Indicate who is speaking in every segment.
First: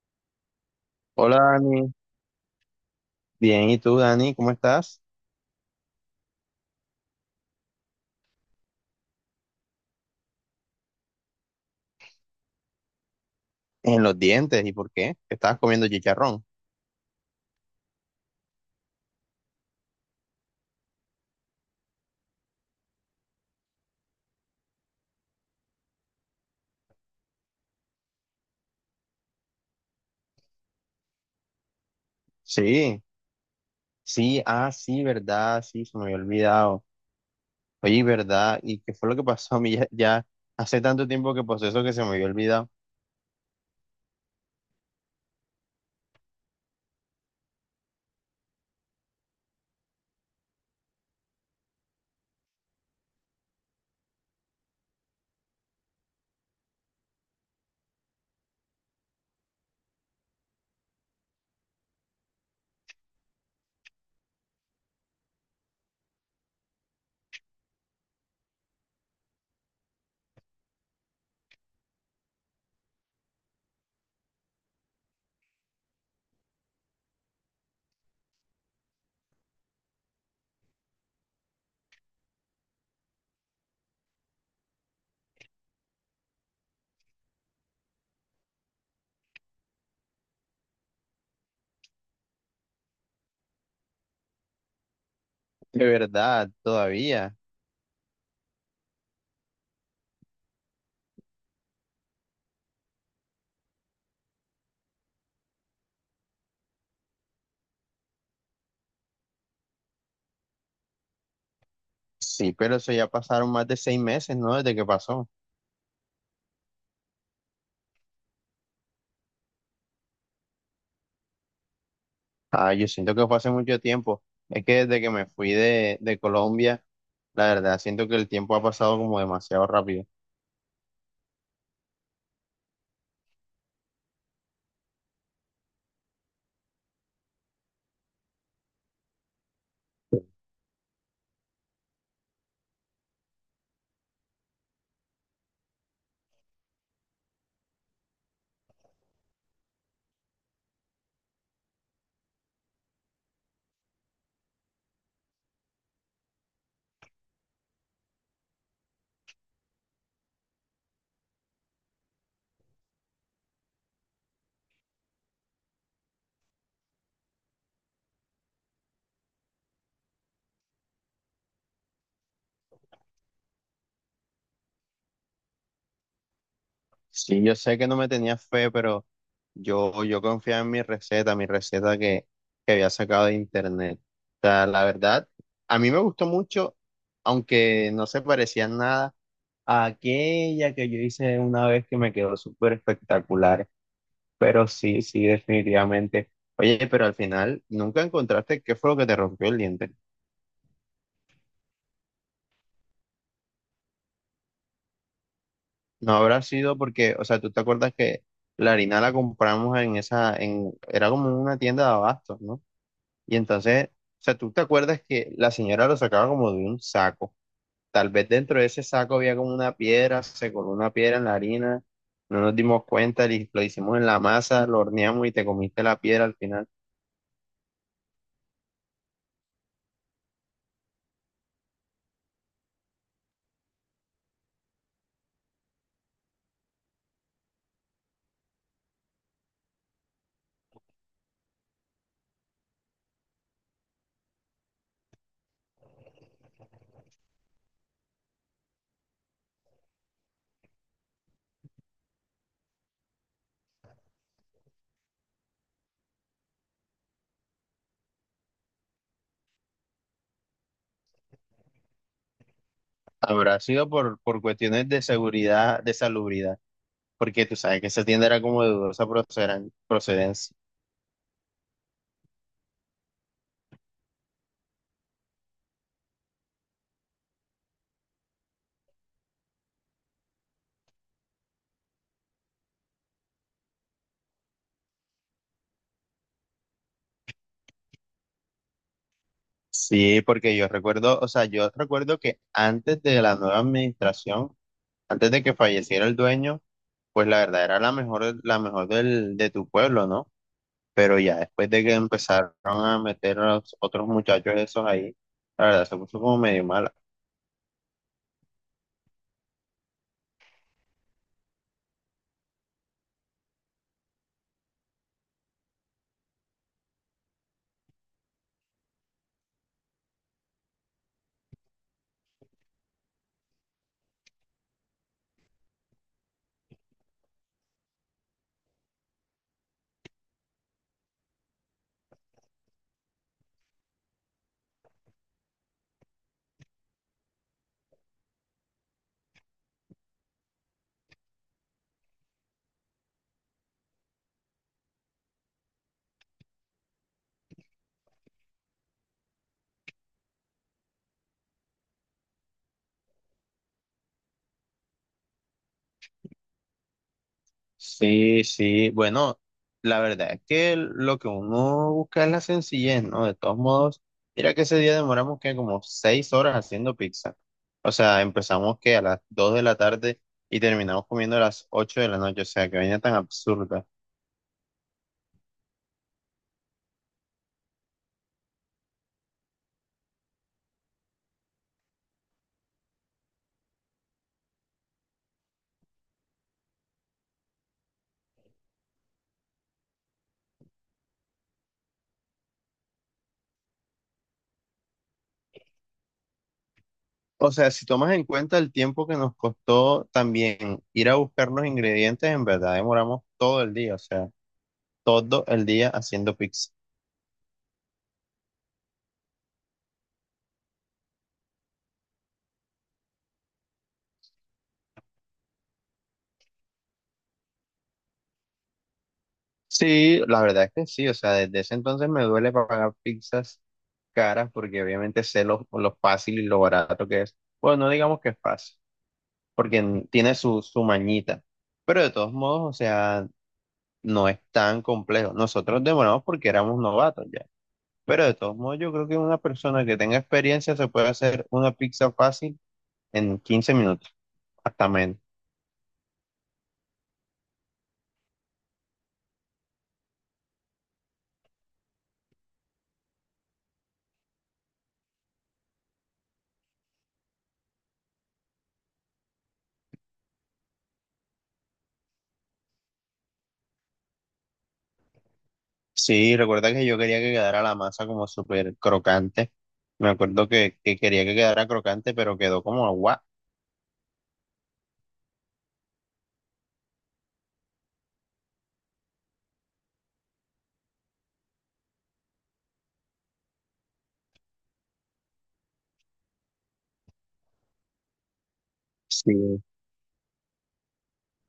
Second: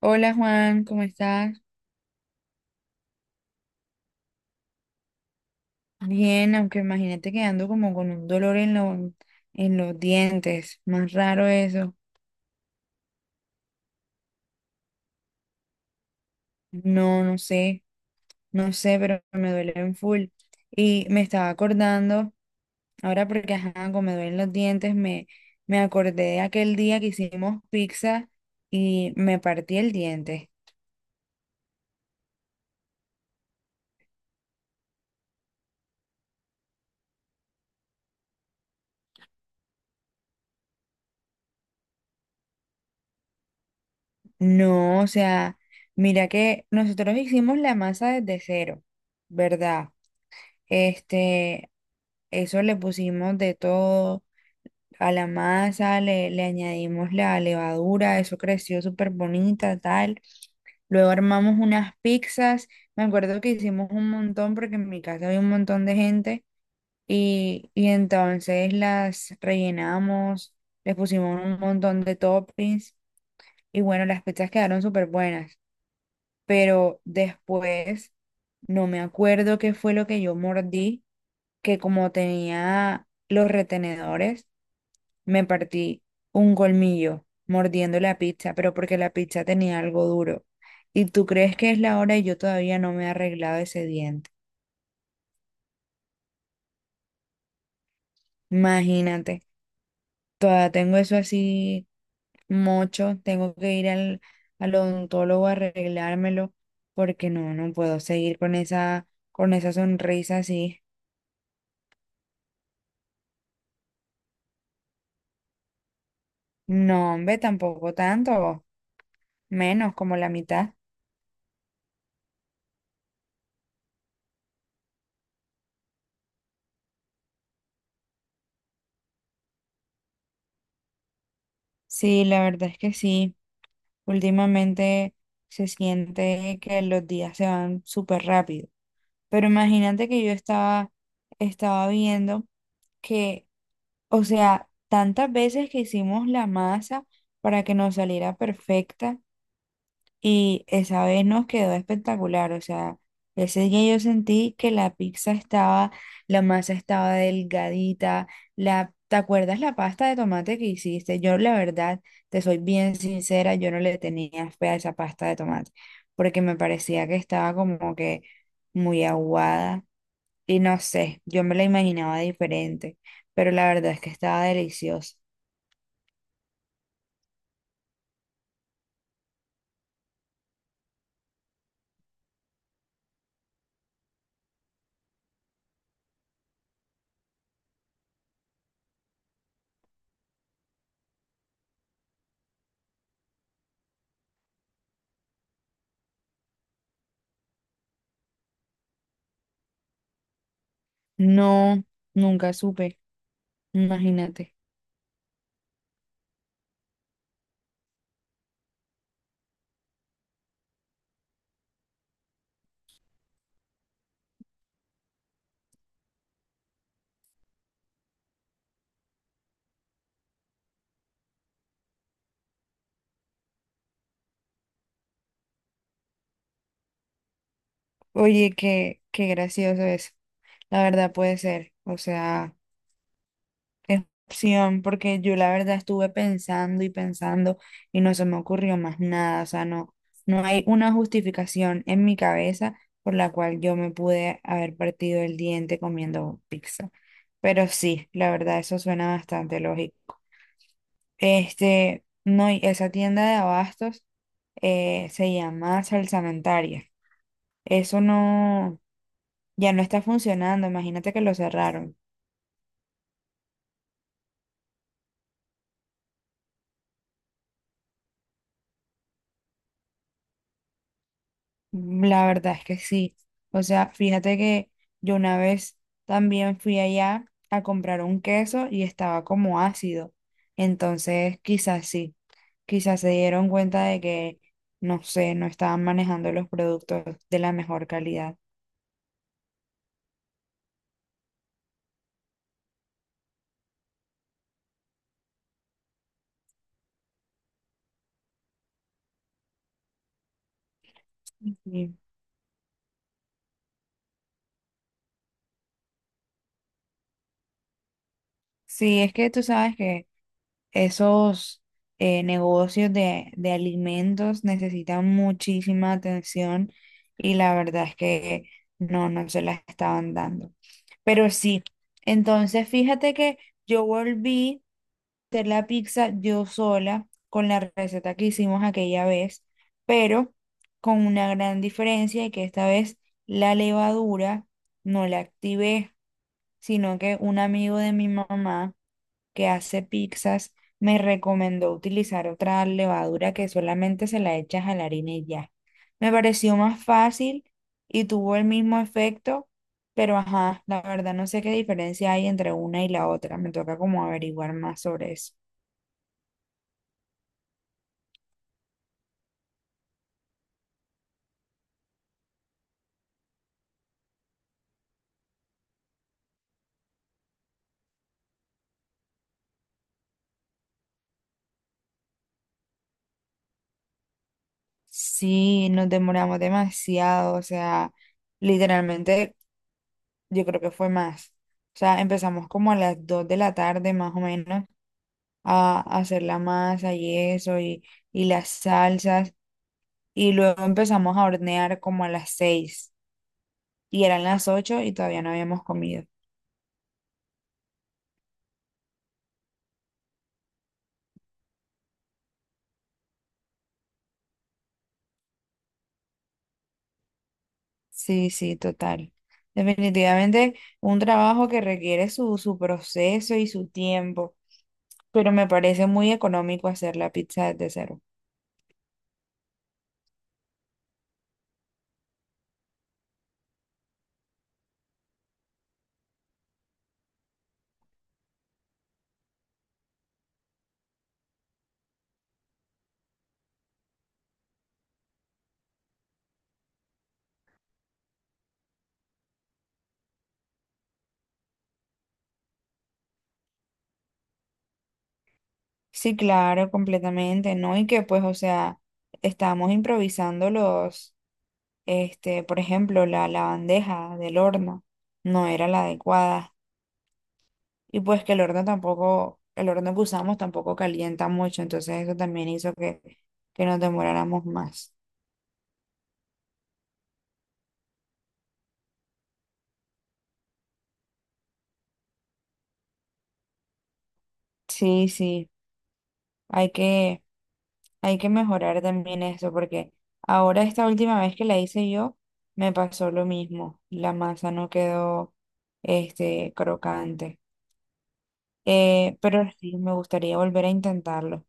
Speaker 1: Hola Juan, ¿cómo
Speaker 2: Hola
Speaker 1: estás?
Speaker 2: Dani, bien, ¿y tú Dani? ¿Cómo estás?
Speaker 1: Bien, aunque imagínate que ando como con un dolor en los dientes. Más raro eso.
Speaker 2: En los dientes, ¿y por qué? ¿Qué estabas comiendo chicharrón?
Speaker 1: No, no sé, no sé, pero me duele en full. Y me estaba acordando, ahora porque ajá, como me duelen los dientes, me acordé de aquel día que hicimos pizza y me partí el diente.
Speaker 2: Sí, sí, ah, sí, verdad, sí, se me había olvidado. Oye, ¿verdad? ¿Y qué fue lo que pasó a mí ya hace tanto tiempo que pasó eso que se me había olvidado?
Speaker 1: No, o sea, mira que nosotros hicimos la masa desde cero, ¿verdad? Este, Eso le pusimos de todo a la masa, le añadimos la levadura, eso creció súper bonita, tal. Luego armamos unas pizzas. Me acuerdo que hicimos un montón porque en mi casa había un montón de gente y entonces las rellenamos, les pusimos un montón de toppings y bueno, las pizzas quedaron súper buenas. Pero después no me acuerdo qué fue lo que yo mordí, que como tenía los retenedores me partí un colmillo mordiendo la pizza, pero porque la pizza tenía algo duro. Y tú crees que es la hora y yo todavía no me he arreglado ese diente.
Speaker 2: De verdad, todavía.
Speaker 1: Imagínate, todavía tengo eso así mocho, tengo que ir al odontólogo a arreglármelo porque no puedo seguir con esa sonrisa así.
Speaker 2: Sí, pero eso ya pasaron más de 6 meses, ¿no? Desde que pasó.
Speaker 1: No, hombre, tampoco tanto, menos como la mitad.
Speaker 2: Ah, yo siento que fue hace mucho tiempo. Es que desde que me fui de Colombia, la verdad, siento que el tiempo ha pasado como demasiado rápido.
Speaker 1: Sí, la verdad es que sí. Últimamente se siente que los días se van súper rápido. Pero imagínate que yo estaba viendo que, o sea, tantas veces que hicimos la masa para que nos saliera perfecta. Y esa vez nos quedó espectacular, o sea, ese día yo sentí que la pizza estaba, la masa estaba delgadita, ¿te acuerdas la pasta de tomate que hiciste? Yo la verdad, te soy bien sincera, yo no le tenía fe a esa pasta de tomate, porque me parecía que estaba como que muy aguada y no sé, yo me la imaginaba diferente, pero la verdad es que estaba deliciosa.
Speaker 2: Sí, yo sé que no me tenía fe, pero yo confiaba en mi receta que había sacado de internet. O sea, la verdad, a mí me gustó mucho, aunque no se parecía en nada a aquella que yo hice una vez que me quedó súper espectacular. Pero sí, sí, definitivamente. Oye, pero al final, ¿nunca encontraste qué fue lo que te rompió el diente?
Speaker 1: No, nunca supe, imagínate.
Speaker 2: No habrá sido porque, o sea, tú te acuerdas que la harina la compramos era como una tienda de abastos, ¿no? Y entonces, o sea, tú te acuerdas que la señora lo sacaba como de un saco. Tal vez dentro de ese saco había como una piedra, se coló una piedra en la harina, no nos dimos cuenta, lo hicimos en la masa, lo horneamos y te comiste la piedra al final.
Speaker 1: Oye, qué gracioso es. La verdad puede ser. O sea, es opción porque yo la verdad estuve pensando y pensando y no se me ocurrió más nada. O sea, no, no hay una justificación en mi cabeza por la cual yo me pude haber partido el diente comiendo pizza. Pero sí, la verdad, eso suena bastante lógico. No, y esa tienda de abastos se llama Salsamentaria. Eso no. Ya no está funcionando, imagínate que lo cerraron.
Speaker 2: Habrá sido por cuestiones de seguridad, de salubridad, porque tú sabes que esa tienda era como de dudosa procedencia.
Speaker 1: Mm, la verdad es que sí. O sea, fíjate que yo una vez también fui allá a comprar un queso y estaba como ácido. Entonces, quizás sí, quizás se dieron cuenta de que, no sé, no estaban manejando los productos de la mejor calidad.
Speaker 2: Sí, porque yo recuerdo, o sea, yo recuerdo que antes de la nueva administración, antes de que falleciera el dueño, pues la verdad era la mejor de tu pueblo, ¿no? Pero ya después de que
Speaker 1: Sí.
Speaker 2: empezaron a meter a los otros muchachos esos ahí, la verdad se puso como medio mala.
Speaker 1: Sí, es que tú sabes que... Esos negocios de alimentos necesitan muchísima atención y la verdad es que no se la estaban dando. Pero sí, entonces fíjate que yo volví a hacer la pizza yo sola con la receta que hicimos aquella vez, pero con una gran diferencia y que esta vez la levadura no la activé, sino que un amigo de mi mamá que hace pizzas me recomendó utilizar otra levadura que solamente se la echas a la harina y ya. Me pareció más fácil y tuvo el mismo efecto, pero ajá, la verdad no sé qué diferencia hay entre una y la otra. Me toca como averiguar más sobre eso.
Speaker 2: Sí, sí, bueno, la verdad es que lo que uno busca es la sencillez, ¿no? De todos modos, mira que ese día demoramos que como 6 horas haciendo pizza. O sea, empezamos que a las dos de la tarde y terminamos comiendo a las ocho de la noche, o sea, que vaina tan absurda.
Speaker 1: Sí, nos demoramos demasiado, o sea, literalmente yo creo que fue más. O sea, empezamos como a las 2 de la tarde más o menos a hacer la masa y eso y las salsas. Y luego empezamos a hornear como a las 6. Y eran las 8 y todavía no habíamos comido.
Speaker 2: O sea, si tomas en cuenta el tiempo que nos costó también ir a buscar los ingredientes, en verdad demoramos todo el día, o sea, todo el día haciendo pizza.
Speaker 1: Sí, sí, total. Definitivamente un trabajo que requiere su proceso y su tiempo. Pero me parece muy económico hacer la pizza desde cero.
Speaker 2: Sí, la verdad es que sí, o sea, desde ese entonces me duele pagar pizzas caras porque obviamente sé lo fácil y lo barato que es. Bueno, no digamos que es fácil, porque tiene su mañita, pero de todos modos, o sea, no es tan complejo. Nosotros demoramos porque éramos novatos ya. Pero de todos modos, yo creo que una persona que tenga experiencia se puede hacer una pizza fácil en 15 minutos, hasta menos.
Speaker 1: Sí, claro, completamente, ¿no? Y que pues, o sea, estábamos improvisando por ejemplo, la bandeja del horno no era la adecuada. Y pues que el horno tampoco, el horno que usamos tampoco calienta mucho, entonces eso también hizo que nos demoráramos más.
Speaker 2: Sí, recuerda que yo quería que quedara la masa como súper crocante. Me acuerdo que quería que quedara crocante, pero quedó como agua.
Speaker 1: Sí, sí, hay que, hay que mejorar también eso, porque ahora esta última vez que la hice yo, me pasó lo mismo. La masa no quedó, crocante. Pero
Speaker 2: Sí.
Speaker 1: sí, me gustaría volver a intentarlo.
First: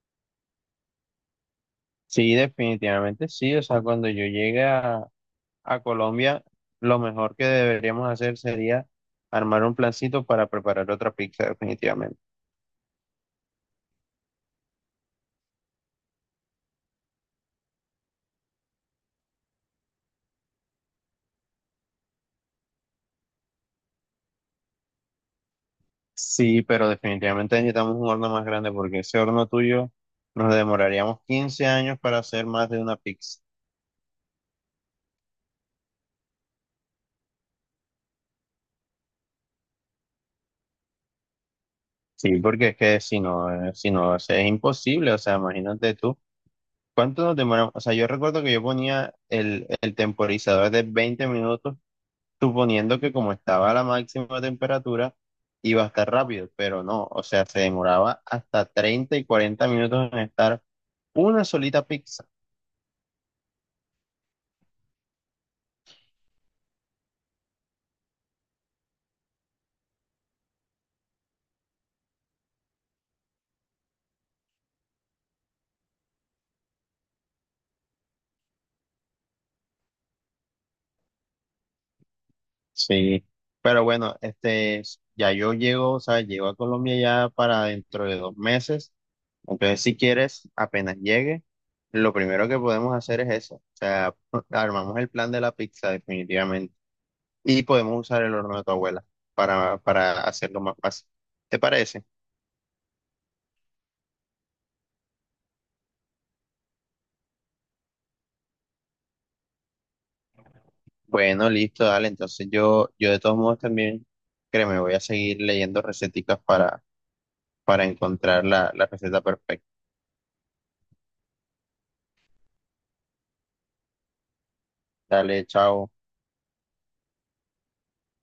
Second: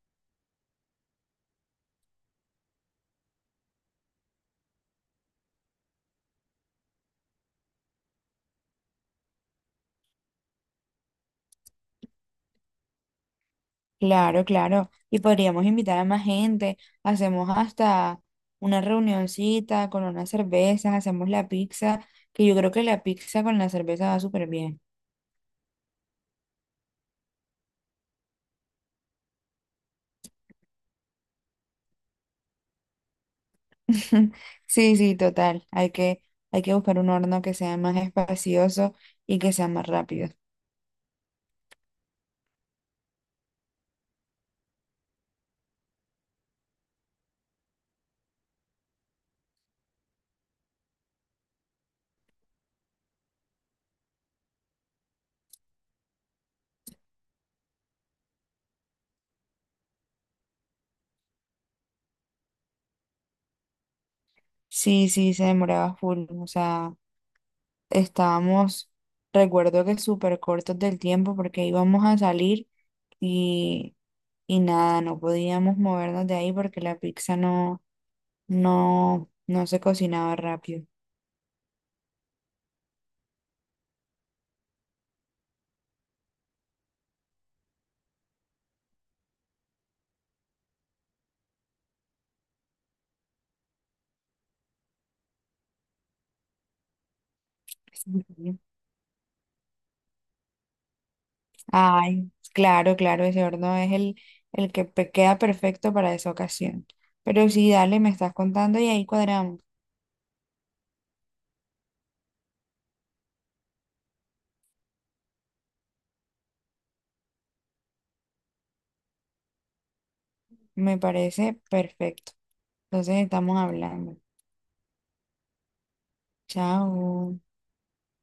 Speaker 2: Sí, definitivamente sí. O sea, cuando yo llegue a Colombia, lo mejor que deberíamos hacer sería armar un plancito para preparar otra pizza, definitivamente.
Speaker 1: Claro, claro. Y podríamos invitar a más gente. Hacemos hasta una reunioncita con unas cervezas, hacemos la pizza, que yo creo que la pizza con la cerveza va súper bien.
Speaker 2: Sí, pero definitivamente necesitamos un horno más grande porque ese horno tuyo nos demoraríamos 15 años para hacer más de una pizza.
Speaker 1: Sí, sí, total. Hay que buscar un horno que sea más espacioso y que sea más rápido.
Speaker 2: Sí, porque es que si no, si no, o sea, es imposible. O sea, imagínate tú, ¿cuánto nos demoramos? O sea, yo recuerdo que yo ponía el temporizador de 20 minutos, suponiendo que como estaba a la máxima temperatura, iba a estar rápido, pero no, o sea, se demoraba hasta 30 y 40 minutos en estar una solita pizza.
Speaker 1: Sí, sí, se demoraba full. O sea, estábamos, recuerdo que súper cortos del tiempo porque íbamos a salir y, y nada, no podíamos movernos de ahí porque la pizza no se cocinaba rápido.
Speaker 2: Sí, pero bueno, este, ya yo llego, o sea, llego a Colombia ya para dentro de 2 meses. Entonces, si quieres, apenas llegue, lo primero que podemos hacer es eso. O sea, armamos el plan de la pizza definitivamente y podemos usar el horno
Speaker 1: Ujú.
Speaker 2: de tu abuela para hacerlo más fácil. ¿Te parece?
Speaker 1: Ay, claro, claro, ese horno es el que queda perfecto para esa ocasión. Pero sí, dale, me estás contando y ahí cuadramos.
Speaker 2: Bueno, listo, dale. Entonces yo de todos modos también, créeme, voy a seguir leyendo receticas para encontrar la receta perfecta.
Speaker 1: Me parece perfecto. Entonces estamos hablando.
Speaker 2: Dale, chao.
Speaker 1: Chao.